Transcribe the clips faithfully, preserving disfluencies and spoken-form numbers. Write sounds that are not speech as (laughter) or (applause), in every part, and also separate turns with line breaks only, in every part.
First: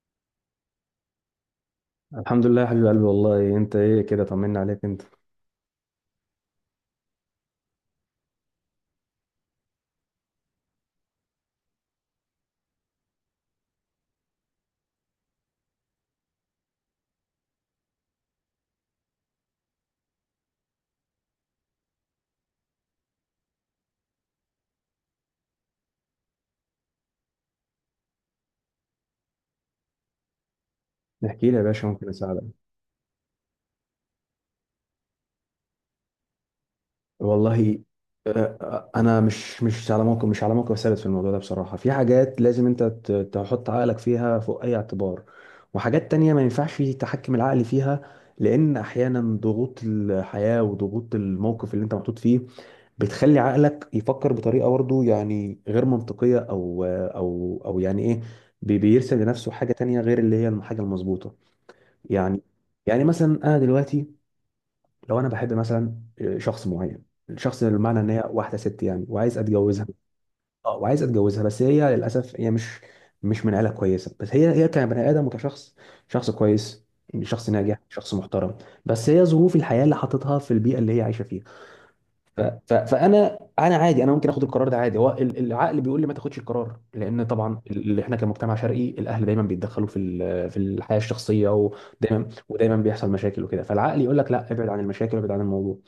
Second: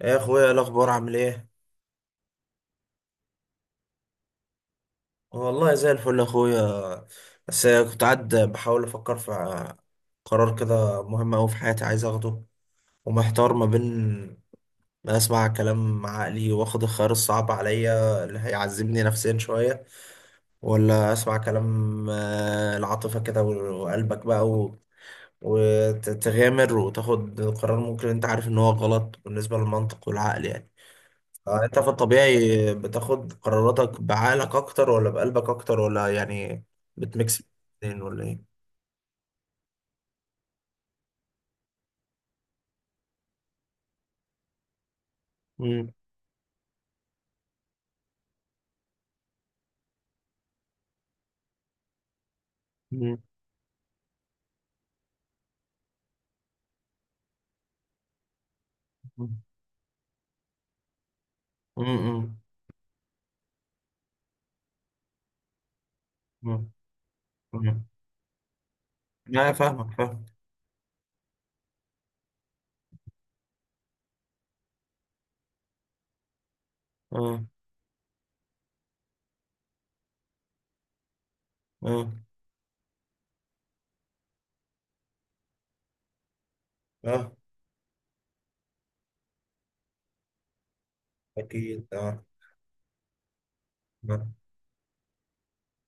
يا اخويا، إيه الاخبار؟ عامل ايه؟
الحمد لله يا حبيب قلبي، والله انت ايه كده، طمنا عليك انت.
والله زي الفل يا اخويا. بس كنت قاعد بحاول افكر في قرار كده مهم اوي في حياتي عايز اخده، ومحتار ما بين ما اسمع كلام عقلي واخد الخيار الصعب عليا اللي هيعذبني نفسيا شويه، ولا اسمع كلام آه، العاطفه كده و- وقلبك بقى و... وتغامر وتاخد قرار ممكن انت عارف ان هو غلط بالنسبه للمنطق والعقل يعني.
احكي لي يا
آه، انت
باشا،
في
ممكن اساعدك؟
الطبيعي بتاخد قراراتك بعقلك اكتر ولا بقلبك اكتر، ولا يعني بتميكس
والله.
الاتنين، ولا
آه،
ايه؟
آه، انا مش مش على موقف مش على موقف ثابت في الموضوع ده، بصراحه في حاجات لازم انت ت- تحط عقلك فيها فوق اي اعتبار،
مم.
وحاجات تانية ما ينفعش تحكم العقل فيها، لان احيانا ضغوط الحياه وضغوط الموقف اللي انت محطوط فيه
مم.
بتخلي عقلك يفكر بطريقه برضه يعني غير منطقيه، او او او يعني ايه، بي- بيرسم
مم.
لنفسه حاجه تانية غير اللي هي الحاجه المظبوطه.
مم.
يعني يعني مثلا انا دلوقتي لو انا بحب مثلا آه، شخص
مم.
معين، الشخص ده
مم.
بمعنى ان هي واحده ست يعني، وعايز
لا،
اتجوزها.
فاهمك فاهم.
اه، وعايز اتجوزها، بس هي للاسف هي مش مش من عيله كويسه، بس هي هي كبني ادم وكشخص، شخص كويس،
اه،
شخص ناجح، شخص محترم. بس هي ظروف الحياه اللي حاططها في البيئه اللي هي عايشه فيها.
اه،
ف... ف... فانا انا عادي، انا ممكن اخد القرار ده عادي. هو ال- العقل بيقول لي ما تاخدش القرار، لان
اه،
طبعا اللي احنا كمجتمع شرقي الاهل دايما بيتدخلوا في ال- في الحياه الشخصيه،
اكيد. اه،
ودايما ودايما بيحصل مشاكل وكده، فالعقل يقول
اه.
لك لا، ابعد عن المشاكل وابعد عن الموضوع.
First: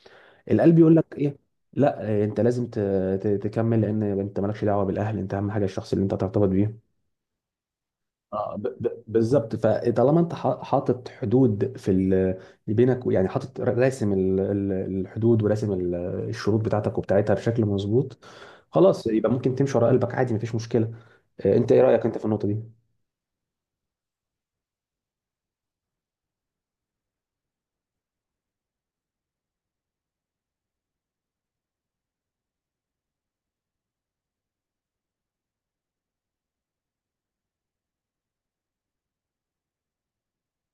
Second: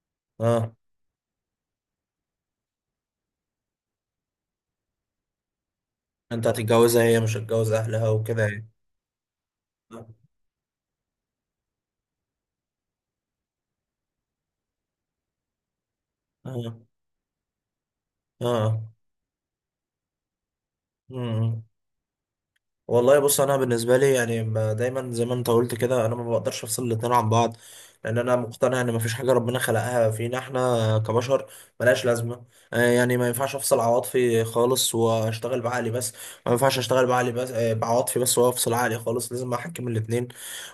آه.
القلب يقول لك ايه؟ لا، إيه، انت لازم ت... ت... تكمل، لان انت مالكش دعوه بالاهل، انت اهم حاجه الشخص اللي انت
انت
ترتبط بيه.
هتتجوزها، هي مش هتجوز اهلها وكده
آه،
يعني.
ب- ب- بالظبط. فطالما
اه،
انت حا- حاطط حدود في ال... بينك، يعني حاطط ر- راسم ال- ال- الحدود، وراسم ال- الشروط
اه.
بتاعتك وبتاعتها بشكل مظبوط،
آه.
خلاص يبقى ممكن تمشي ورا قلبك عادي، مفيش مشكله. آه،
مم.
انت ايه رايك انت في النقطه دي؟
والله بص، انا بالنسبه لي يعني ما- دايما زي ما انت قلت كده، انا ما بقدرش افصل الاتنين عن بعض. لان انا مقتنع ان مفيش حاجه ربنا خلقها فينا احنا كبشر ملهاش لازمه. آه، يعني ما ينفعش افصل عواطفي خالص واشتغل بعقلي بس، ما ينفعش اشتغل بعقلي بس آه، بعواطفي بس وافصل عقلي خالص، لازم احكم الاتنين.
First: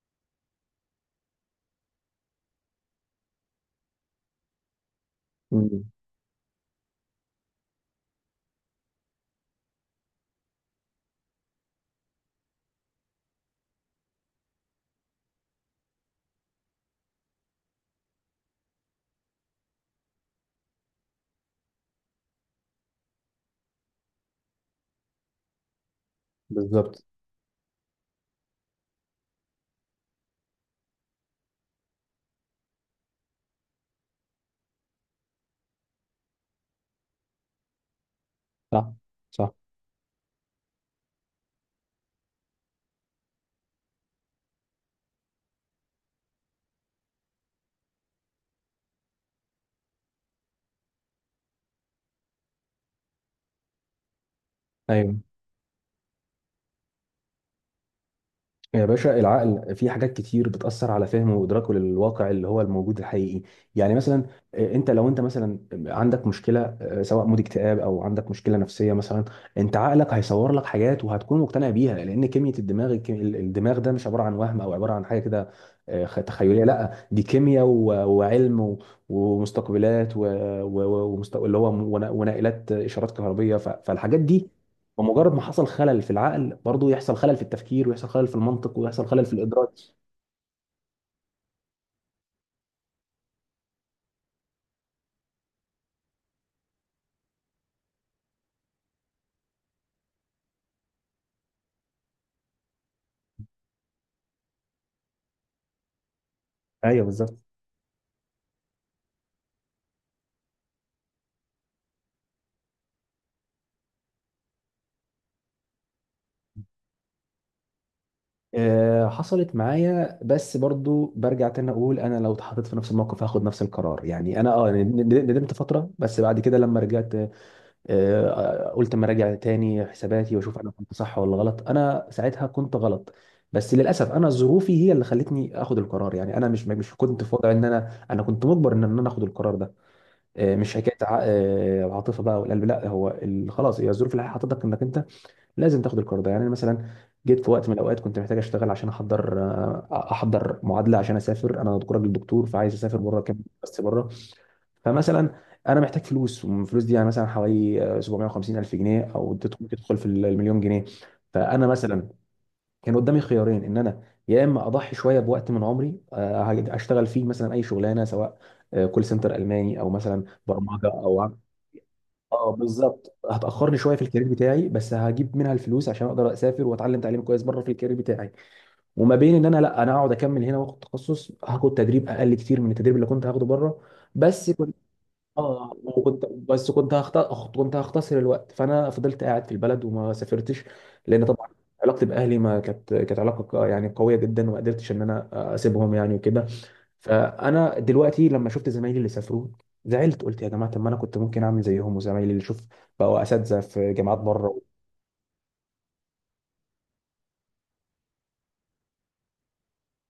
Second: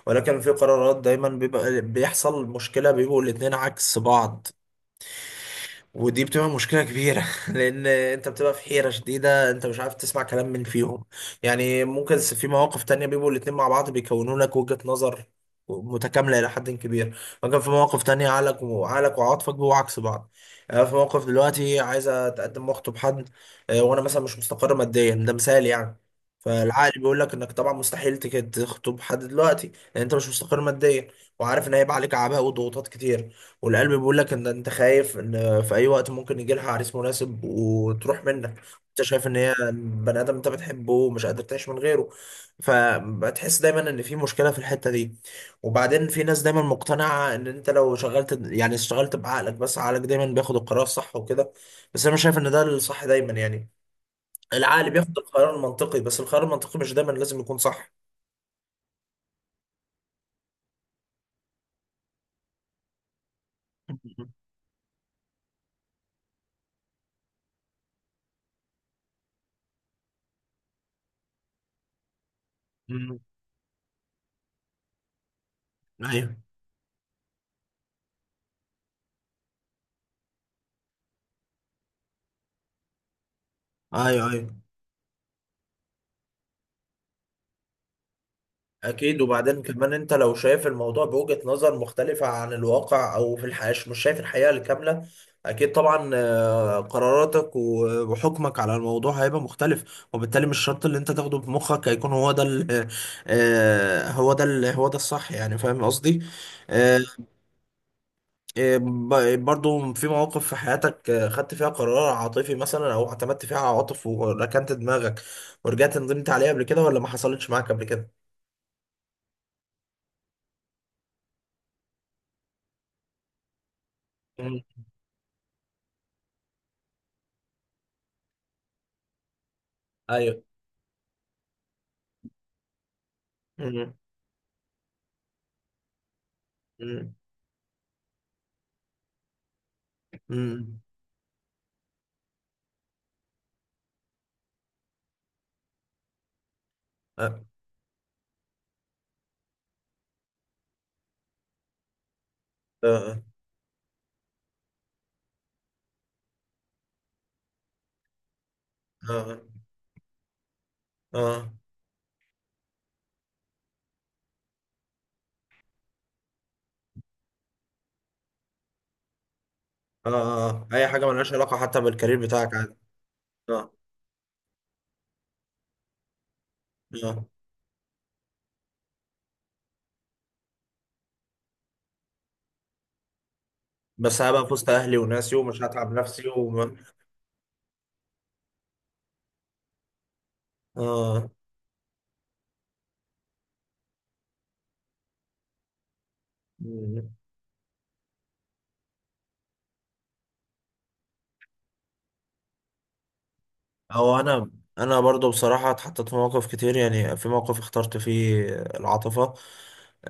ولكن في قرارات دايما بيبقى بيحصل مشكله، بيبقوا الاتنين عكس بعض.
مم.
ودي بتبقى مشكلة كبيرة (laughs) لأن أنت بتبقى في حيرة شديدة، أنت مش عارف تسمع كلام من فيهم. يعني ممكن س- في مواقف تانية بيبقوا الاتنين مع بعض بيكونوا لك وجهة نظر متكاملة إلى حد كبير. ممكن في مواقف تانية عقلك وعقلك وعاطفك بيبقوا عكس بعض. أنا في موقف دلوقتي عايز أتقدم وأخطب حد، آه، وأنا مثلا مش مستقر ماديا، ده مثال يعني. فالعقل
بالظبط.
بيقول لك انك طبعا مستحيل تك- تخطب حد دلوقتي، لان انت مش مستقر ماديا، وعارف ان هيبقى عليك اعباء وضغوطات كتير. والقلب بيقول لك ان انت خايف ان في اي وقت ممكن يجي لها عريس مناسب وتروح منك،
صح،
انت شايف ان
صح.
هي بني ادم انت بتحبه ومش قادر تعيش من غيره، فبتحس دايما ان في مشكله في الحته دي. وبعدين في ناس دايما مقتنعه ان انت لو شغلت يعني اشتغلت بعقلك بس، عقلك دايما بياخد القرار الصح وكده، بس انا مش شايف ان ده الصح دايما يعني. العقل بياخد
ايوه،
القرار المنطقي، بس القرار المنطقي مش دايما لازم يكون صح.
يا باشا العقل في حاجات كتير بتأثر على فهمه وإدراكه للواقع اللي هو الموجود الحقيقي. يعني مثلا
(laughs)
آه، انت لو انت مثلا عندك مشكلة، آه، سواء مود اكتئاب او عندك مشكلة نفسية مثلا، انت عقلك هيصور لك حاجات وهتكون مقتنع بيها، لأن كمية الدماغ الك- الدماغ ده مش عبارة عن وهم او عبارة عن حاجة كده آه، خ-
ايوه،
تخيلية، لا دي كيمياء و- وعلم و- ومستقبلات، و- و- ومست- اللي هو ون- ونائلات إشارات كهربية، ف- فالحاجات
ايوه،
دي
ايوه،
بمجرد ما حصل خلل في العقل برضه يحصل خلل في التفكير، ويحصل خلل في المنطق، ويحصل
اكيد.
خلل في
وبعدين
الإدراك.
كمان انت لو شايف الموضوع بوجهة نظر مختلفة عن الواقع او في الحياة، مش شايف الحقيقة الكاملة، اكيد طبعا آه، قراراتك و- وحكمك على الموضوع هيبقى مختلف، وبالتالي مش شرط اللي انت تاخده بمخك هيكون هو ده ال- آه، هو ده ال- هو ده الصح، يعني فاهم قصدي. آه،
ايوه، بالظبط.
آه، ب- برضو في مواقف في حياتك آه، خدت فيها قرار عاطفي مثلا او اعتمدت فيها على عواطف وركنت دماغك ورجعت ندمت عليها قبل كده، ولا ما حصلتش معاك قبل كده؟
آه، حصلت معايا، بس برضو برجع تاني اقول انا لو اتحطيت في نفس الموقف هاخد نفس القرار. يعني انا
مم.
اه ند- ند- ندمت فتره، بس بعد كده لما رجعت آه، آه، قلت اما اراجع تاني حساباتي
ايوه.
واشوف انا كنت صح ولا غلط. انا ساعتها كنت غلط، بس
مم.
للاسف انا ظروفي هي اللي خلتني اخد القرار. يعني انا مش مش
مم.
كنت في وضع، ان انا انا كنت مجبر ان انا اخد القرار ده. آه، مش
مم.
حكايه ع- آه، العاطفه بقى والقلب لا، هو ال- خلاص هي الظروف الحياه حطتك انك انت لازم تاخد القرار ده. يعني انا مثلا جيت
آه.
في وقت من الاوقات كنت محتاج اشتغل عشان احضر آه، احضر معادله عشان اسافر، انا دكتور- راجل دكتور، فعايز اسافر بره،
آه.
كام بس بره. فمثلا انا محتاج فلوس، والفلوس دي يعني مثلا حوالي آه، سبعمائة وخمسين الف جنيه، او
آه.
تدخل- ممكن تدخل في المليون جنيه.
آه.
فانا مثلا كان قدامي خيارين، ان انا يا اما اضحي شويه بوقت من عمري، آه، اشتغل فيه مثلا اي شغلانه، سواء آه، كول سنتر الماني او مثلا
آه. أي
برمجه،
حاجة
او
ملهاش علاقة حتى بالكارير
اه
بتاعك عادي.
بالظبط،
آه.
هتاخرني شويه في الكارير بتاعي، بس هجيب منها الفلوس عشان اقدر اسافر واتعلم تعليم
آه.
كويس بره في الكارير بتاعي، وما بين ان انا لا، انا اقعد اكمل هنا واخد تخصص، هاخد تدريب اقل كتير من التدريب اللي كنت هاخده بره.
بس هبقى
بس
في وسط
كنت
أهلي وناسي ومش
اه
هتعب
وكنت
نفسي
بس
وما.
كنت هخت... كنت هختصر الوقت، فانا فضلت قاعد في البلد وما سافرتش، لان
آه.
طبعا علاقتي باهلي ما كانت كانت علاقه ق- يعني قويه جدا، وما قدرتش ان انا اسيبهم يعني وكده.
مم.
فانا دلوقتي لما شفت زمايلي اللي سافروا زعلت، قلت يا جماعه طب ما انا كنت ممكن اعمل زيهم، وزمايلي اللي شوف بقوا اساتذه في جامعات
هو انا
بره.
انا برضو بصراحه اتحطيت في مواقف كتير، يعني في موقف اخترت فيه العاطفه،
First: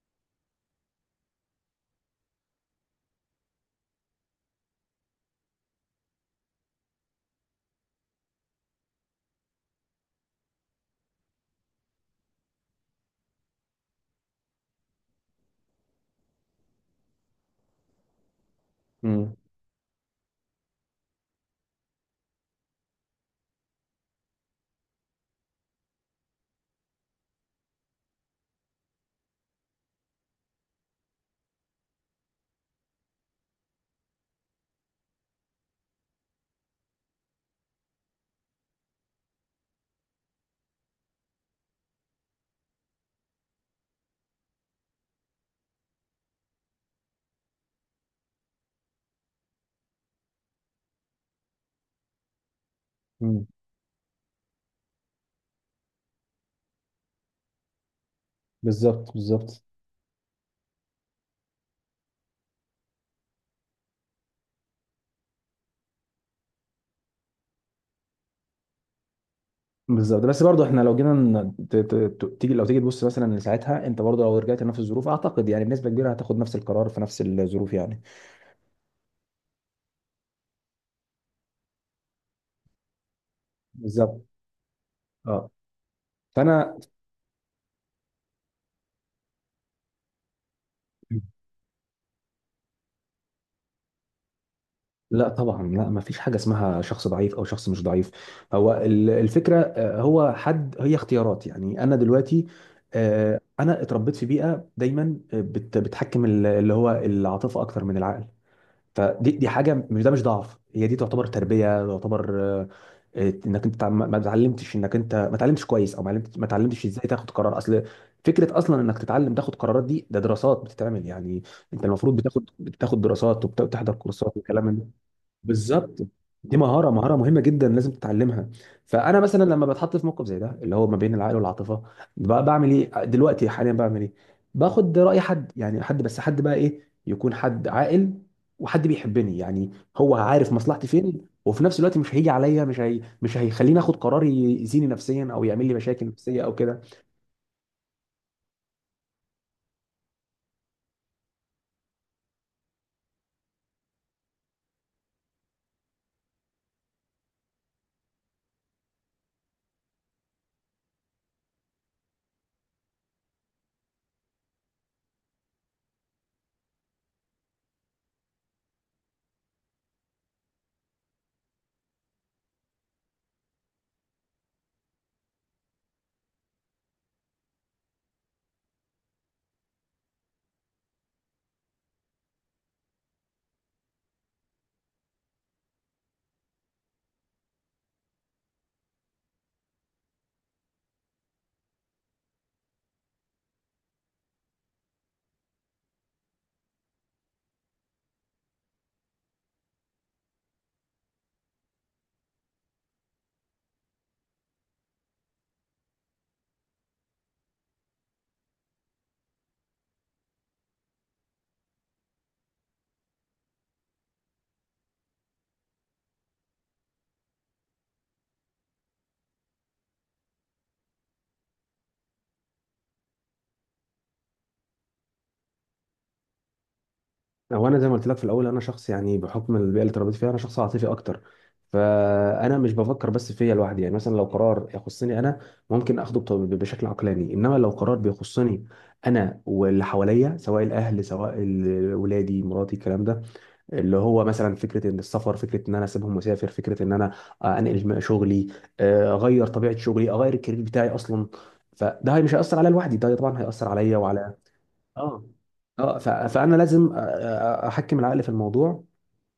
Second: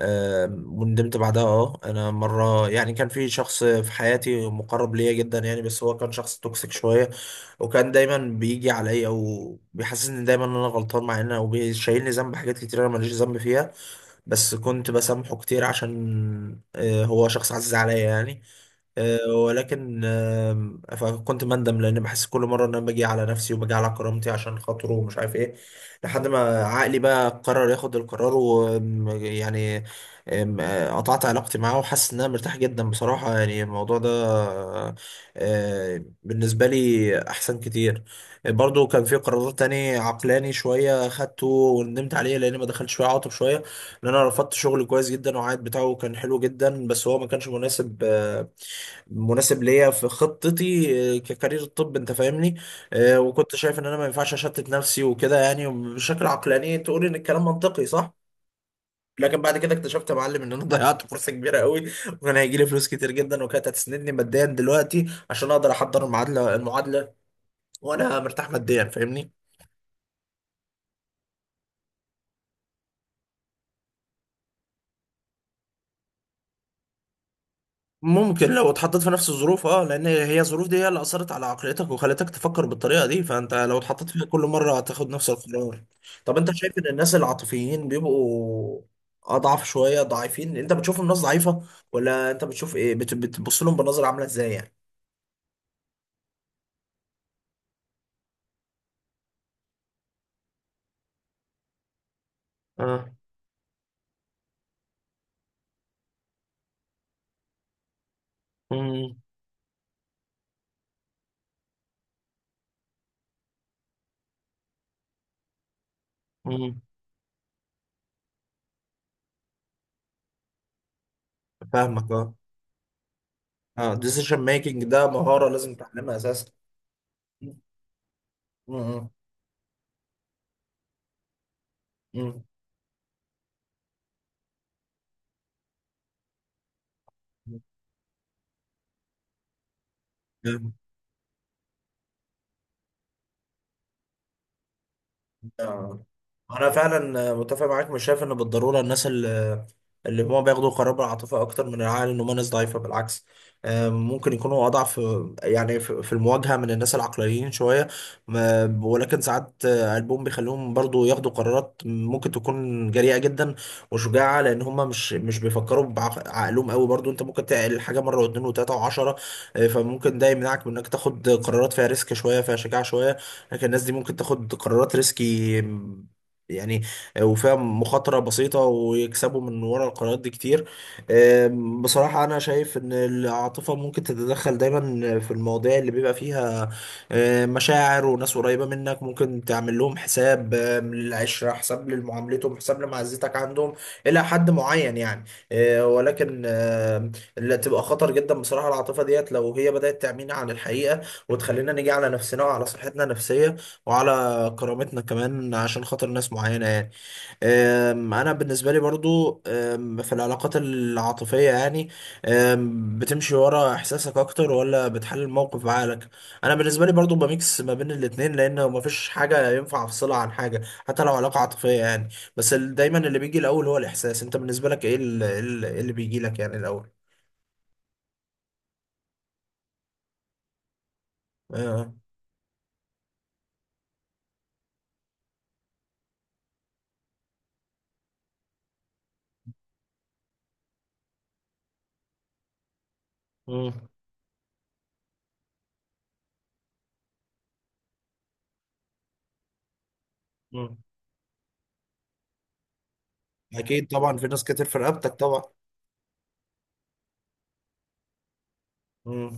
آم، وندمت بعدها. اه انا مره يعني كان في شخص في حياتي مقرب ليا جدا يعني، بس هو كان شخص توكسيك شويه، وكان دايما بيجي عليا وبيحسسني دايما ان انا غلطان مع ان او بيشيلني ذنب حاجات كتير انا ماليش ذنب فيها، بس كنت بسامحه كتير عشان آه، هو شخص عزيز عليا يعني. آه،
امم.
ولكن آم، فكنت مندم لان بحس كل مره ان انا باجي على نفسي وباجي على كرامتي عشان خاطره ومش عارف ايه، لحد ما عقلي بقى قرر ياخد القرار ويعني قطعت علاقتي معاه، وحاسس ان انا مرتاح جدا بصراحه يعني. الموضوع ده آه، بالنسبه لي احسن كتير. برضو كان في قرار تاني عقلاني شويه خدته وندمت عليه لان ما دخلتش فيه عاطف شويه، ان انا رفضت شغل كويس جدا، وعائد بتاعه كان حلو جدا، بس هو ما كانش مناسب آه، مناسب ليا في خطتي، آه، ككارير الطب انت فاهمني. آه،
امم.
وكنت شايف ان انا ما ينفعش اشتت نفسي وكده يعني، بشكل عقلاني تقول ان الكلام منطقي صح.
بالظبط،
لكن بعد
بالظبط،
كده اكتشفت يا معلم ان انا (laughs) ضيعت فرصه كبيره قوي، وكان هيجي لي فلوس كتير جدا، وكانت هتسندني ماديا دلوقتي عشان اقدر احضر المعادله المعادله، وانا مرتاح ماديا فاهمني.
بالظبط. بس برضه احنا لو جينا ن- ت- ت- ت- تيجي لو تيجي تبص مثلا لساعتها، انت برضه لو رجعت لنفس الظروف اعتقد يعني بنسبه كبيره هتاخد نفس القرار في نفس الظروف يعني.
ممكن لو اتحطيت في نفس الظروف، اه لان هي الظروف دي هي اللي اثرت على عقليتك وخلتك تفكر بالطريقه دي، فانت لو اتحطيت
بالظبط.
فيها كل مره هتاخد نفس
اه.
القرار. طب انت شايف
فانا
ان الناس العاطفيين بيبقوا اضعف شويه ضعيفين، انت بتشوفهم ناس ضعيفه، ولا انت بتشوف ايه؟ بت- بتبص لهم بنظره عامله ازاي يعني؟
لا طبعا، لا ما فيش حاجه اسمها شخص ضعيف او شخص مش ضعيف. هو ال- الفكره، آه، هو حد هي اختيارات. يعني انا دلوقتي
اه.
آه، انا اتربيت في بيئه دايما آه، بت- بتحكم ال- اللي هو العاطفه اكتر من العقل.
امم.
فدي دي حاجه، مش ده مش ضعف، هي دي تعتبر تربيه، تعتبر آه، آه، انك انت تع- ما ما اتعلمتش، انك انت ما اتعلمتش كويس، او ما علمت- ما
امم.
اتعلمتش ازاي تاخد قرار اصل. فكره اصلا انك تتعلم تاخد قرارات دي ده دراسات بتتعمل يعني، انت
فاهمك،
المفروض
اه.
بتاخد بتاخد دراسات
اه،
وبتحضر كورسات
ديسيشن
وكلام من
ميكنج
ده.
ده مهاره لازم
بالظبط،
تتعلمها اساسا.
دي مهارة مهارة مهمة جدا لازم تتعلمها.
امم.
فأنا مثلا لما بتحط في موقف زي ده اللي هو ما بين العقل والعاطفة، بقى بعمل إيه دلوقتي، حاليا بعمل إيه؟ باخد رأي حد، يعني حد، بس حد بقى إيه؟ يكون حد عاقل وحد بيحبني، يعني هو عارف
امم.
مصلحتي فين، وفي نفس الوقت مش هيجي عليا مش هي... مش هيخليني آخد قرار يأذيني نفسيا أو يعمل لي
آه.
مشاكل نفسية أو
انا
كده.
فعلا متفق معاك، مش شايف ان بالضروره الناس اللي اللي هم بياخدوا قرار بالعاطفه اكتر من العقل ان هم ناس ضعيفه، بالعكس. آه، ممكن يكونوا اضعف، آه، يعني في في المواجهه من الناس العقلانيين شويه. ما- ولكن ساعات آه، قلبهم بيخليهم برضو ياخدوا قرارات ممكن تكون جريئه جدا وشجاعه، لان هم مش مش بيفكروا بعقلهم قوي، برضو انت ممكن تعقل حاجه مره واثنين وثلاثه وعشره، آه، فممكن ده يمنعك من انك تاخد قرارات فيها ريسك شويه فيها شجاعه شويه. لكن الناس دي ممكن تاخد قرارات ريسكي م- يعني، وفيها مخاطرة بسيطة ويكسبوا من ورا القرارات دي كتير. أم، بصراحة أنا شايف إن العاطفة ممكن تتدخل دايما في المواضيع اللي بيبقى فيها أم، مشاعر وناس قريبة منك، ممكن تعمل لهم حساب، أم، للعشرة حساب، لمعاملتهم حساب، لمعزتك عندهم، إلى حد معين يعني. أه، ولكن أم، اللي تبقى خطر جدا بصراحة العاطفة ديت لو هي بدأت تعمينا عن الحقيقة، وتخلينا نيجي على نفسنا وعلى صحتنا النفسية وعلى كرامتنا كمان عشان خاطر ناس معينة يعني. أم، أنا بالنسبة لي برضو أم، في العلاقات العاطفية يعني، أم، بتمشي ورا إحساسك أكتر ولا بتحلل الموقف بعقلك؟ أنا بالنسبة لي برضو بميكس ما بين الاتنين، لأن مفيش حاجة ينفع أفصلها عن حاجة، حتى لو علاقة عاطفية يعني. بس ال- دايما اللي بيجي الأول هو الإحساس. أنت بالنسبة لك إيه ال- إيه ال- إيه اللي بيجي لك يعني الأول؟
هو انا زي ما قلت لك في الاول، انا شخص يعني بحكم البيئه اللي اتربيت فيها انا شخص عاطفي اكتر،
آه.
فانا مش بفكر بس فيا لوحدي. يعني مثلا لو قرار يخصني انا ممكن اخده بط- بشكل عقلاني، انما لو قرار بيخصني انا واللي حواليا، سواء الاهل سواء ال- ولادي مراتي الكلام ده،
مم.
اللي هو مثلا فكره ان السفر، فكره ان انا اسيبهم مسافر، فكره ان انا آه، انقل شغلي، آه، اغير طبيعه شغلي، اغير الكارير
مم.
بتاعي اصلا، فده مش هيأثر عليا لوحدي، ده طبعا هيأثر
أكيد
عليا
طبعا، في
وعلى.
ناس كتير في رقبتك
اه،
طبعا.
اه، ف- فانا لازم أ- أ- احكم العقل في الموضوع،
مم.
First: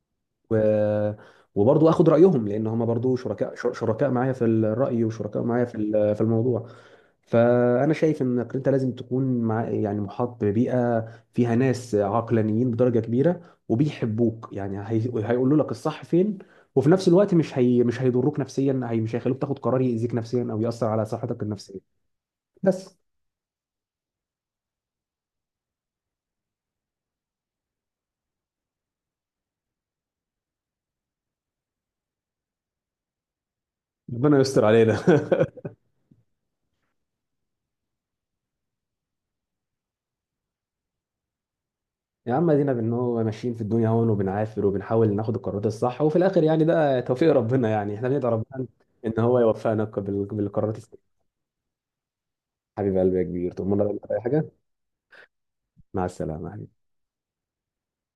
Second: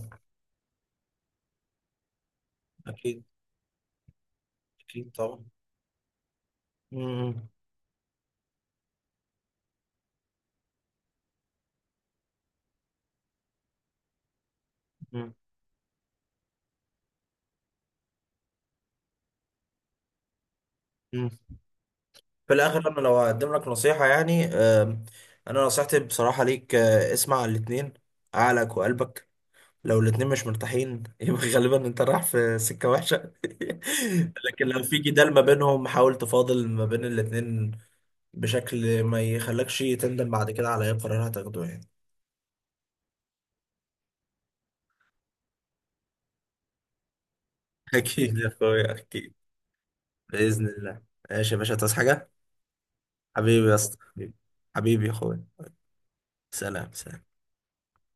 و وبرضه اخد رايهم، لان هم برضه
أكيد،
شركاء، شر- شركاء معايا في الراي
أكيد
وشركاء
طبعا.
معايا في ال- في الموضوع.
مم.
فانا شايف انك انت لازم تكون مع، يعني محاط ببيئه فيها ناس عقلانيين بدرجه كبيره وبيحبوك، يعني هي...
مم.
هيقولوا لك الصح فين، وفي نفس الوقت مش هي... مش هيضروك نفسيا، هي... مش هيخلوك تاخد قرار يأذيك نفسيا او يأثر على
مم.
صحتك النفسيه.
في الآخر
بس،
أنا لو هقدم لك نصيحة يعني، آم، أنا نصيحتي بصراحة ليك آه، اسمع الاتنين، عقلك وقلبك. لو الاتنين مش مرتاحين (laughs) يبقى غالبا أنت رايح في سكة وحشة. (laughs)
ربنا يستر
لكن لو في
علينا.
جدال ما
(laughs)
بينهم حاول تفاضل ما بين الاتنين بشكل ما يخلكش تندم بعد كده على أي قرار هتاخده يعني.
يا عم ادينا بان هو ماشيين في الدنيا هون، وبنعافر وبنحاول ناخد القرارات الصح، وفي الاخر يعني ده توفيق ربنا.
(laughs)
يعني احنا بندعي
أكيد يا
ربنا
أخويا
ان
أكيد.
هو يوفقنا بال-
بإذن
بالقرارات الصح.
الله. ماشي يا باشا، تصحى حاجة؟
حبيب قلبي يا كبير.
حبيبي
طب
يا اسطى،
اي
حبيبي.
حاجه.
حبيبي يا أخويا.
مع السلامه.
سلام، سلام.